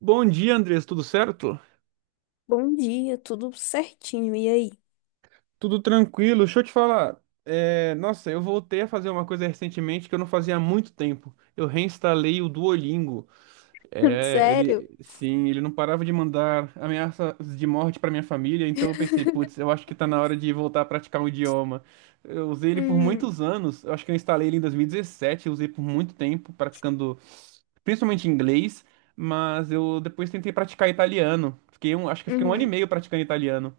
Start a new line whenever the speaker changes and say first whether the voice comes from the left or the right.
right: Bom dia, Andrés, tudo certo?
left: Bom dia, tudo certinho. E aí?
right: Tudo tranquilo. Deixa eu te falar. Nossa, eu voltei a fazer uma coisa recentemente que eu não fazia há muito tempo. Eu reinstalei o Duolingo.
left: Sério?
right: Ele não parava de mandar ameaças de morte para minha família, então eu pensei, putz, eu acho que tá na hora de voltar a praticar um idioma. Eu usei ele por
left: Uhum,
right: muitos anos. Eu acho que eu instalei ele em 2017, eu usei por muito tempo praticando principalmente inglês, mas eu depois tentei praticar italiano. Acho que eu fiquei um ano e
left: uhum.
right: meio praticando italiano.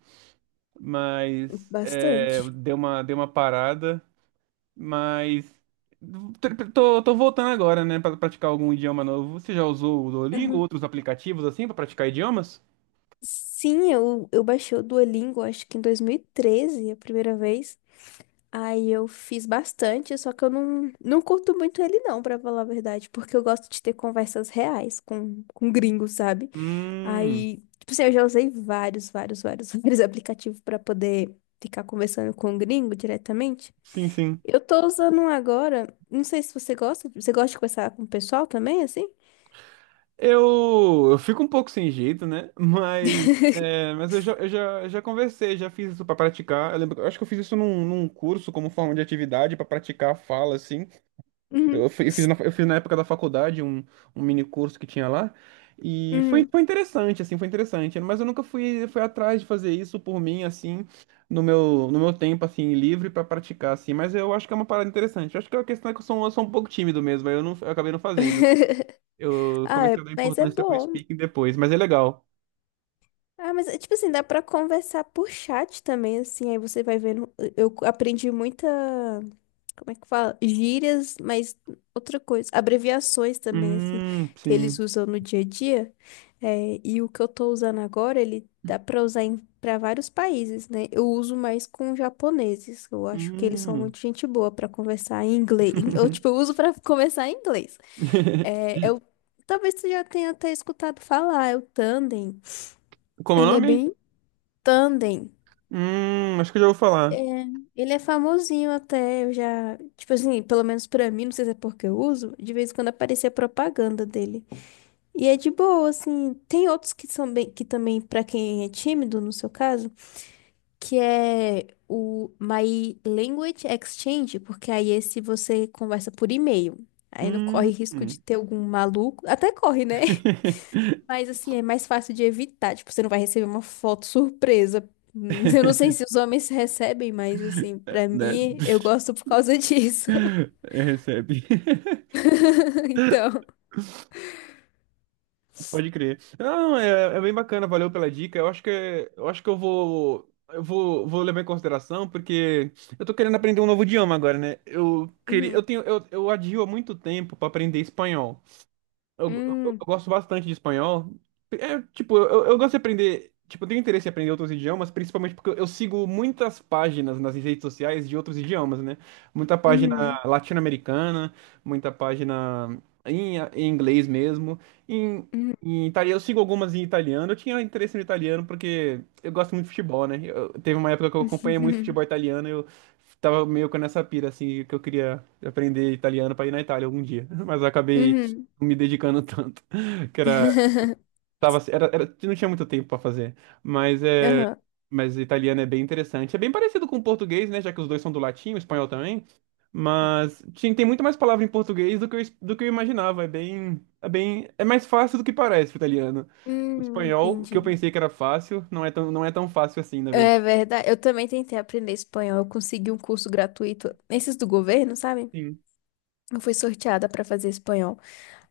right: Mas
left: Bastante.
right: deu uma parada, mas tô voltando agora, né, para praticar algum idioma novo. Você já usou o Duolingo,
left: Uhum.
right: outros aplicativos assim para praticar idiomas?
left: Sim, eu baixei o Duolingo, acho que em 2013, a primeira vez. Aí eu fiz bastante, só que eu não curto muito ele não, pra falar a verdade, porque eu gosto de ter conversas reais com gringos, sabe?
right: Hum,
left: Aí, tipo assim, eu já usei vários, vários, vários, vários aplicativos pra poder ficar conversando com o gringo diretamente.
right: sim.
left: Eu tô usando um agora. Não sei se você gosta. Você gosta de conversar com o pessoal também, assim?
right: Eu fico um pouco sem jeito, né? Mas, mas eu já conversei, já fiz isso para praticar. Eu lembro, eu acho que eu fiz isso num curso como forma de atividade para praticar a fala, assim.
left: Uhum,
right: Eu fiz na época da faculdade um mini curso que tinha lá. E
left: uhum.
right: foi interessante, assim, foi interessante. Mas eu nunca fui atrás de fazer isso por mim, assim, no meu tempo, assim, livre pra praticar, assim. Mas eu acho que é uma parada interessante. Eu acho que a questão é que eu sou um pouco tímido mesmo, aí eu, não, eu acabei não fazendo. Eu
left: Ah,
right: comecei a dar
left: mas é
right: importância pro
left: bom.
right: speaking depois, mas é legal.
left: Ah, mas é tipo assim, dá pra conversar por chat também, assim. Aí você vai vendo. Eu aprendi muita. Como é que fala? Gírias, mas outra coisa. Abreviações também, assim, que eles
right: Sim.
left: usam no dia a dia. É, e o que eu tô usando agora, ele dá pra usar pra vários países, né? Eu uso mais com japoneses. Eu acho que eles são
right: Hum.
left: muito gente boa pra conversar em inglês. Ou, tipo, eu tipo, uso pra conversar em inglês. É, talvez você já tenha até escutado falar, é o tandem.
right: Como é o
left: Ele é
right: nome?
left: bem tandem.
right: Acho que eu já vou
left: É,
right: falar.
left: ele é famosinho até, eu já, tipo assim, pelo menos pra mim, não sei se é porque eu uso, de vez em quando aparecia propaganda dele. E é de boa, assim. Tem outros que são bem, que também pra quem é tímido, no seu caso, que é o My Language Exchange, porque aí esse você conversa por e-mail. Aí não corre
right: Hum.
left: risco de ter algum maluco, até corre, né? Mas assim, é mais fácil de evitar. Tipo, você não vai receber uma foto surpresa. Eu não sei se os homens recebem, mas assim,
right: É,
left: pra
right: né?
left: mim, eu gosto por causa disso.
right: Recebe.
left: Então.
right: Pode crer. Não, é bem bacana, valeu pela dica. Eu acho que eu acho que eu vou, vou levar em consideração porque eu tô querendo aprender um novo idioma agora, né? Eu queria eu
left: Uhum,
right: tenho eu adio há muito tempo para aprender espanhol. Eu
left: uhum,
right: gosto bastante de espanhol. É, tipo, eu gosto de aprender. Tipo, eu tenho interesse em aprender outros idiomas, principalmente porque eu sigo muitas páginas nas redes sociais de outros idiomas, né? Muita página
left: uhum,
right: latino-americana, muita página em inglês mesmo. Em,
left: uhum,
right: em italiano, eu sigo algumas em italiano. Eu tinha interesse no italiano porque eu gosto muito de futebol, né? Teve uma época que eu acompanhei muito
left: uhum,
right: futebol italiano e eu tava meio com essa pira, assim, que eu queria aprender italiano pra ir na Itália algum dia. Mas eu acabei
left: uhum.
right: me dedicando tanto que era tava era, era não tinha muito tempo para fazer, mas
left: Aham.
right: italiano é bem interessante, é bem parecido com o português, né, já que os dois são do latim, o espanhol também, mas tem muito mais palavra em português do que do que eu imaginava. É bem é bem É mais fácil do que parece, o italiano. O
left: Hum,
right: espanhol, o que eu
left: entendi.
right: pensei que era fácil, não é tão fácil assim, na
left: É
right: verdade.
left: verdade. Eu também tentei aprender espanhol. Eu consegui um curso gratuito, esses do governo, sabe?
right: Sim.
left: Eu fui sorteada para fazer espanhol.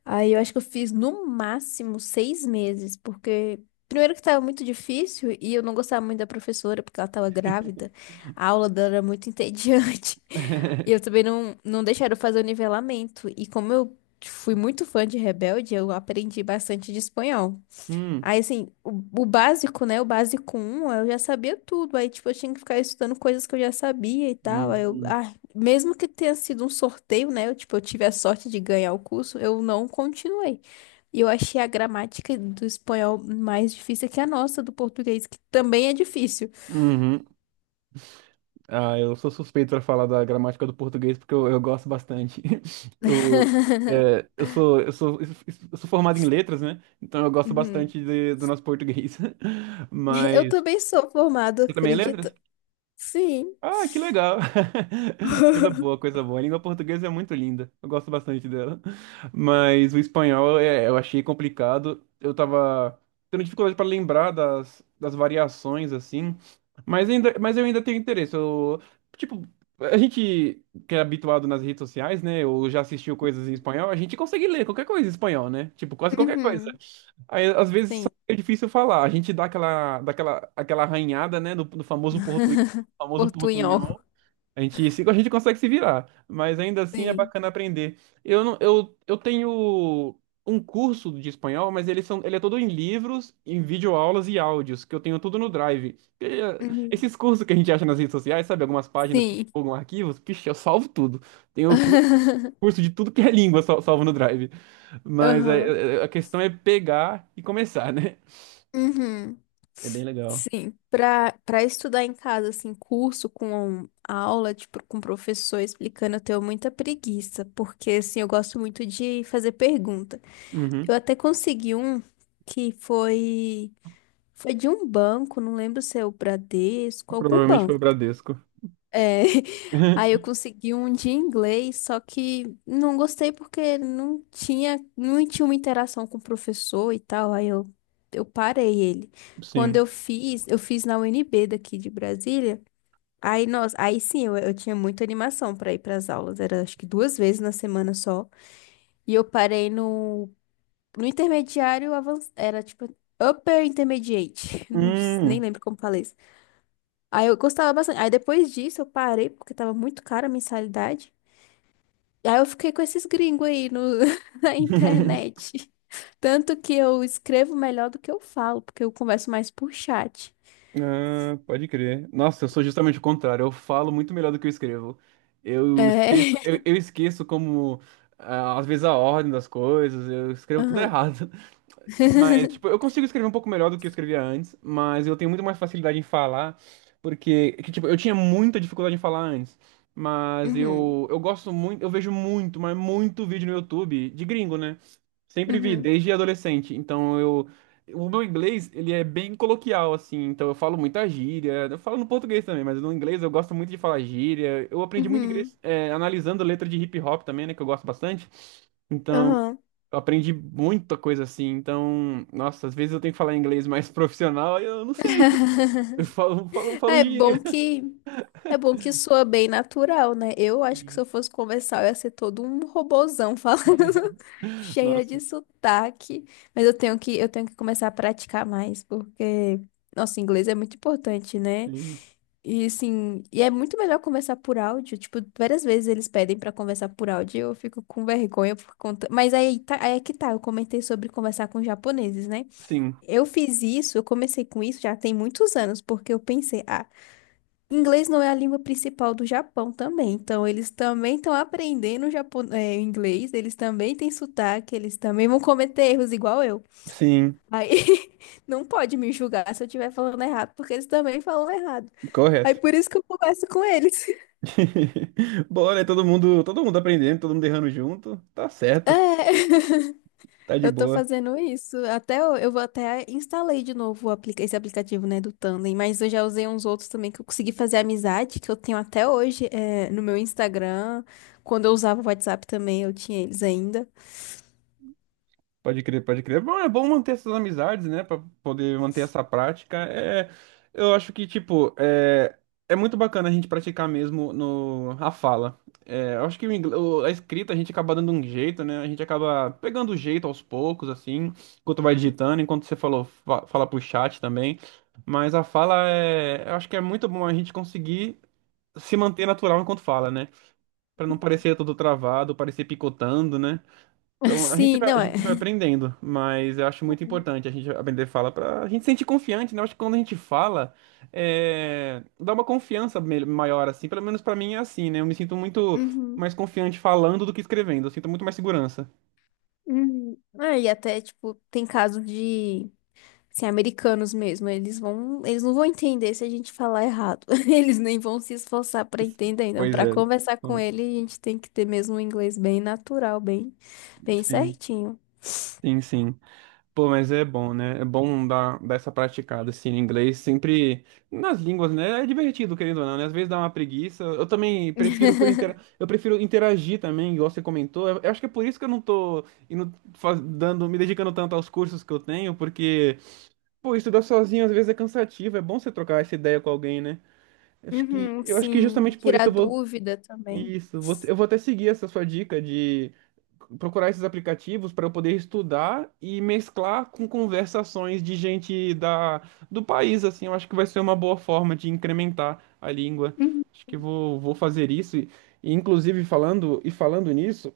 left: Aí eu acho que eu fiz no máximo 6 meses, porque primeiro que estava muito difícil e eu não gostava muito da professora, porque ela estava grávida, a aula dela era muito entediante. E eu também não deixaram eu fazer o nivelamento. E como eu fui muito fã de Rebelde, eu aprendi bastante de espanhol.
right: Hum,
left: Aí, assim, o básico, né? O básico um eu já sabia tudo. Aí, tipo, eu tinha que ficar estudando coisas que eu já sabia e tal. Aí
right: hum,
left: mesmo que tenha sido um sorteio, né? Eu, tipo, eu tive a sorte de ganhar o curso, eu não continuei. E eu achei a gramática do espanhol mais difícil que a nossa, do português, que também é difícil.
right: uhum. Ah, eu sou suspeito para falar da gramática do português porque eu gosto bastante. Eu, é, eu sou, eu sou, eu sou formado em letras, né? Então eu gosto
left: Uhum.
right: bastante do nosso português.
left: Eu
right: Mas
left: também sou formada,
right: você também é letras?
left: acredita? Sim.
right: Ah, que legal. Coisa boa, coisa boa. A língua portuguesa é muito linda. Eu gosto bastante dela. Mas o espanhol eu achei complicado. Eu tava tendo dificuldade para lembrar das variações, assim. Mas eu ainda tenho interesse. Eu, tipo, a gente que é habituado nas redes sociais, né? Ou já assistiu coisas em espanhol, a gente consegue ler qualquer coisa em espanhol, né? Tipo, quase qualquer coisa.
left: Uhum.
right: Aí, às vezes só
left: Sim.
right: é difícil falar. A gente dá aquela arranhada, né, do no famoso
left: Portunhol.
right: portunhol. A gente, a gente consegue se virar, mas ainda assim é
left: Sim.
right: bacana aprender. Eu não, eu tenho um curso de espanhol, mas ele é todo em livros, em videoaulas e áudios, que eu tenho tudo no Drive. E,
left: Uhum.
right: esses cursos que a gente acha nas redes sociais, sabe, algumas páginas que
left: Sim.
right: divulgam arquivos, pixe, eu salvo tudo. Tenho curso de tudo que é língua, salvo no Drive. Mas
left: Aham.
right: a questão é pegar e começar, né?
left: Uhum.
right: É bem legal.
left: Sim, para estudar em casa, assim, curso com aula, tipo, com professor explicando, eu tenho muita preguiça, porque, assim, eu gosto muito de fazer pergunta. Eu
right: Uhum.
left: até consegui um que foi de um banco, não lembro se é o Bradesco, algum
right: Provavelmente foi o
left: banco.
right: Bradesco.
left: É, aí eu consegui um de inglês, só que não gostei porque não tinha uma interação com o professor e tal, aí eu parei ele. Quando
right: Sim.
left: eu fiz na UNB daqui de Brasília, aí, nossa, aí sim, eu tinha muita animação para ir para as aulas, era acho que duas vezes na semana só, e eu parei no intermediário avançado, era tipo upper intermediate, não, nem
right: Hum,
left: lembro como falei. Aí eu gostava bastante. Aí depois disso eu parei porque tava muito cara a mensalidade. E aí eu fiquei com esses gringos aí no, na internet. Tanto que eu escrevo melhor do que eu falo, porque eu converso mais por chat.
right: ah, pode crer. Nossa, eu sou justamente o contrário. Eu falo muito melhor do que eu escrevo. Eu
left: É.
right: esqueço, eu, eu esqueço como, ah, às vezes, a ordem das coisas. Eu escrevo tudo
left: Aham.
right: errado. Mas, tipo, eu consigo escrever um pouco melhor do que eu escrevia antes, mas eu tenho muito mais facilidade em falar, tipo, eu tinha muita dificuldade em falar antes, mas
left: Uhum.
right: eu gosto muito, eu vejo muito, mas muito vídeo no YouTube de gringo, né? Sempre vi,
left: Uhum.
right: desde adolescente, então eu... O meu inglês, ele é bem coloquial, assim, então eu falo muita gíria, eu falo no português também, mas no inglês eu gosto muito de falar gíria, eu aprendi muito
left: Uhum.
right: inglês, analisando letra de hip hop também, né, que eu gosto bastante, então
left: Uhum.
right: eu aprendi muita coisa assim. Então, nossa, às vezes eu tenho que falar inglês mais profissional e eu não sei. Eu
left: Ah,
right: falo
left: É bom
right: gíria.
left: que é bom que soa bem natural, né? Eu acho que se
right: Sim.
left: eu fosse conversar, eu ia ser todo um robozão falando cheia
right: Nossa,
left: de sotaque, mas eu tenho que começar a praticar mais, porque nosso inglês é muito importante, né?
right: sim.
left: E assim, e é muito melhor conversar por áudio, tipo, várias vezes eles pedem pra conversar por áudio, e eu fico com vergonha por conta, mas aí tá, aí é que tá, eu comentei sobre conversar com japoneses, né?
right: Sim.
left: Eu fiz isso, eu comecei com isso já tem muitos anos, porque eu pensei, ah, inglês não é a língua principal do Japão também, então eles também estão aprendendo inglês, eles também têm sotaque, eles também vão cometer erros igual eu.
right: Sim.
left: Aí não pode me julgar se eu estiver falando errado, porque eles também falam errado. Aí
right: Correto.
left: por isso que eu converso com eles.
right: Bom, né? Todo mundo aprendendo, todo mundo errando junto. Tá certo.
left: É.
right: Tá de
left: Eu tô
right: boa.
left: fazendo isso. Até eu vou até instalei de novo o esse aplicativo, né, do Tandem, mas eu já usei uns outros também que eu consegui fazer amizade, que eu tenho até hoje, é, no meu Instagram. Quando eu usava o WhatsApp também, eu tinha eles ainda.
right: Pode crer, pode crer. É bom, é bom manter essas amizades, né? Pra poder manter essa prática. Eu acho que, tipo, é muito bacana a gente praticar mesmo no, a fala. É, eu acho que a escrita a gente acaba dando um jeito, né? A gente acaba pegando o jeito aos poucos, assim, enquanto vai digitando, enquanto você falou, fa fala pro chat também. Mas a fala é. Eu acho que é muito bom a gente conseguir se manter natural enquanto fala, né? Pra não parecer tudo travado, parecer picotando, né? Então,
left: Sim,
right: a
left: não é.
right: gente vai aprendendo, mas eu acho muito
left: Uhum.
right: importante a gente aprender fala para a gente se sentir confiante, né? Eu acho que quando a gente fala, dá uma confiança maior, assim. Pelo menos para mim é assim, né? Eu me sinto muito
left: Uhum.
right: mais confiante falando do que escrevendo. Eu sinto muito mais segurança.
left: Uhum. Ah, e até, tipo, tem caso de assim, americanos mesmo, eles não vão entender se a gente falar errado. Eles nem vão se esforçar para entender. Então,
right: Pois
left: para
right: é.
left: conversar com
right: Então,
left: ele, a gente tem que ter mesmo um inglês bem natural, bem, bem
right: sim,
left: certinho.
right: sim, sim. Pô, mas é bom, né? É bom dar essa praticada, assim, em inglês. Sempre nas línguas, né? É divertido, querendo ou não, né? Às vezes dá uma preguiça. Eu também prefiro por intera... Eu prefiro interagir também, igual você comentou. Eu acho que é por isso que eu não tô indo, me dedicando tanto aos cursos que eu tenho, porque, pô, estudar sozinho às vezes é cansativo. É bom você trocar essa ideia com alguém, né? Eu acho que,
left: Uhum,
right: eu acho que
left: sim,
right: justamente por isso
left: tirar
right: eu vou.
left: dúvida também.
right: Isso, você, eu vou até seguir essa sua dica de procurar esses aplicativos para eu poder estudar e mesclar com conversações de gente do país, assim, eu acho que vai ser uma boa forma de incrementar a língua.
left: Uhum.
right: Acho que vou fazer isso. E, inclusive, falando nisso,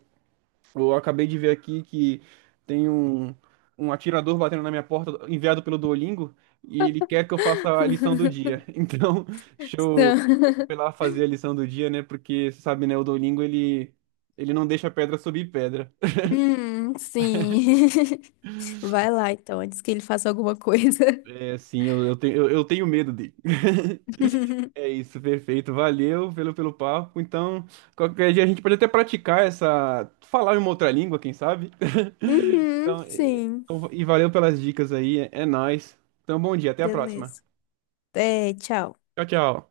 right: eu acabei de ver aqui que tem um, um atirador batendo na minha porta, enviado pelo Duolingo, e ele quer que eu faça a lição do dia. Então, deixa eu
left: Então,
right: foi lá fazer a lição do dia, né? Porque, você sabe, né, o Duolingo, ele não deixa pedra subir pedra.
left: sim. Vai lá então, antes que ele faça alguma coisa.
right: É assim, eu tenho medo dele. É isso, perfeito. Valeu pelo, pelo papo. Então, qualquer dia a gente pode até praticar essa. Falar em uma outra língua, quem sabe?
left: Uhum,
right: Então,
left: sim.
right: valeu pelas dicas aí. É, é nóis. Então, bom dia, até a próxima.
left: Beleza. É, tchau.
right: Tchau, tchau.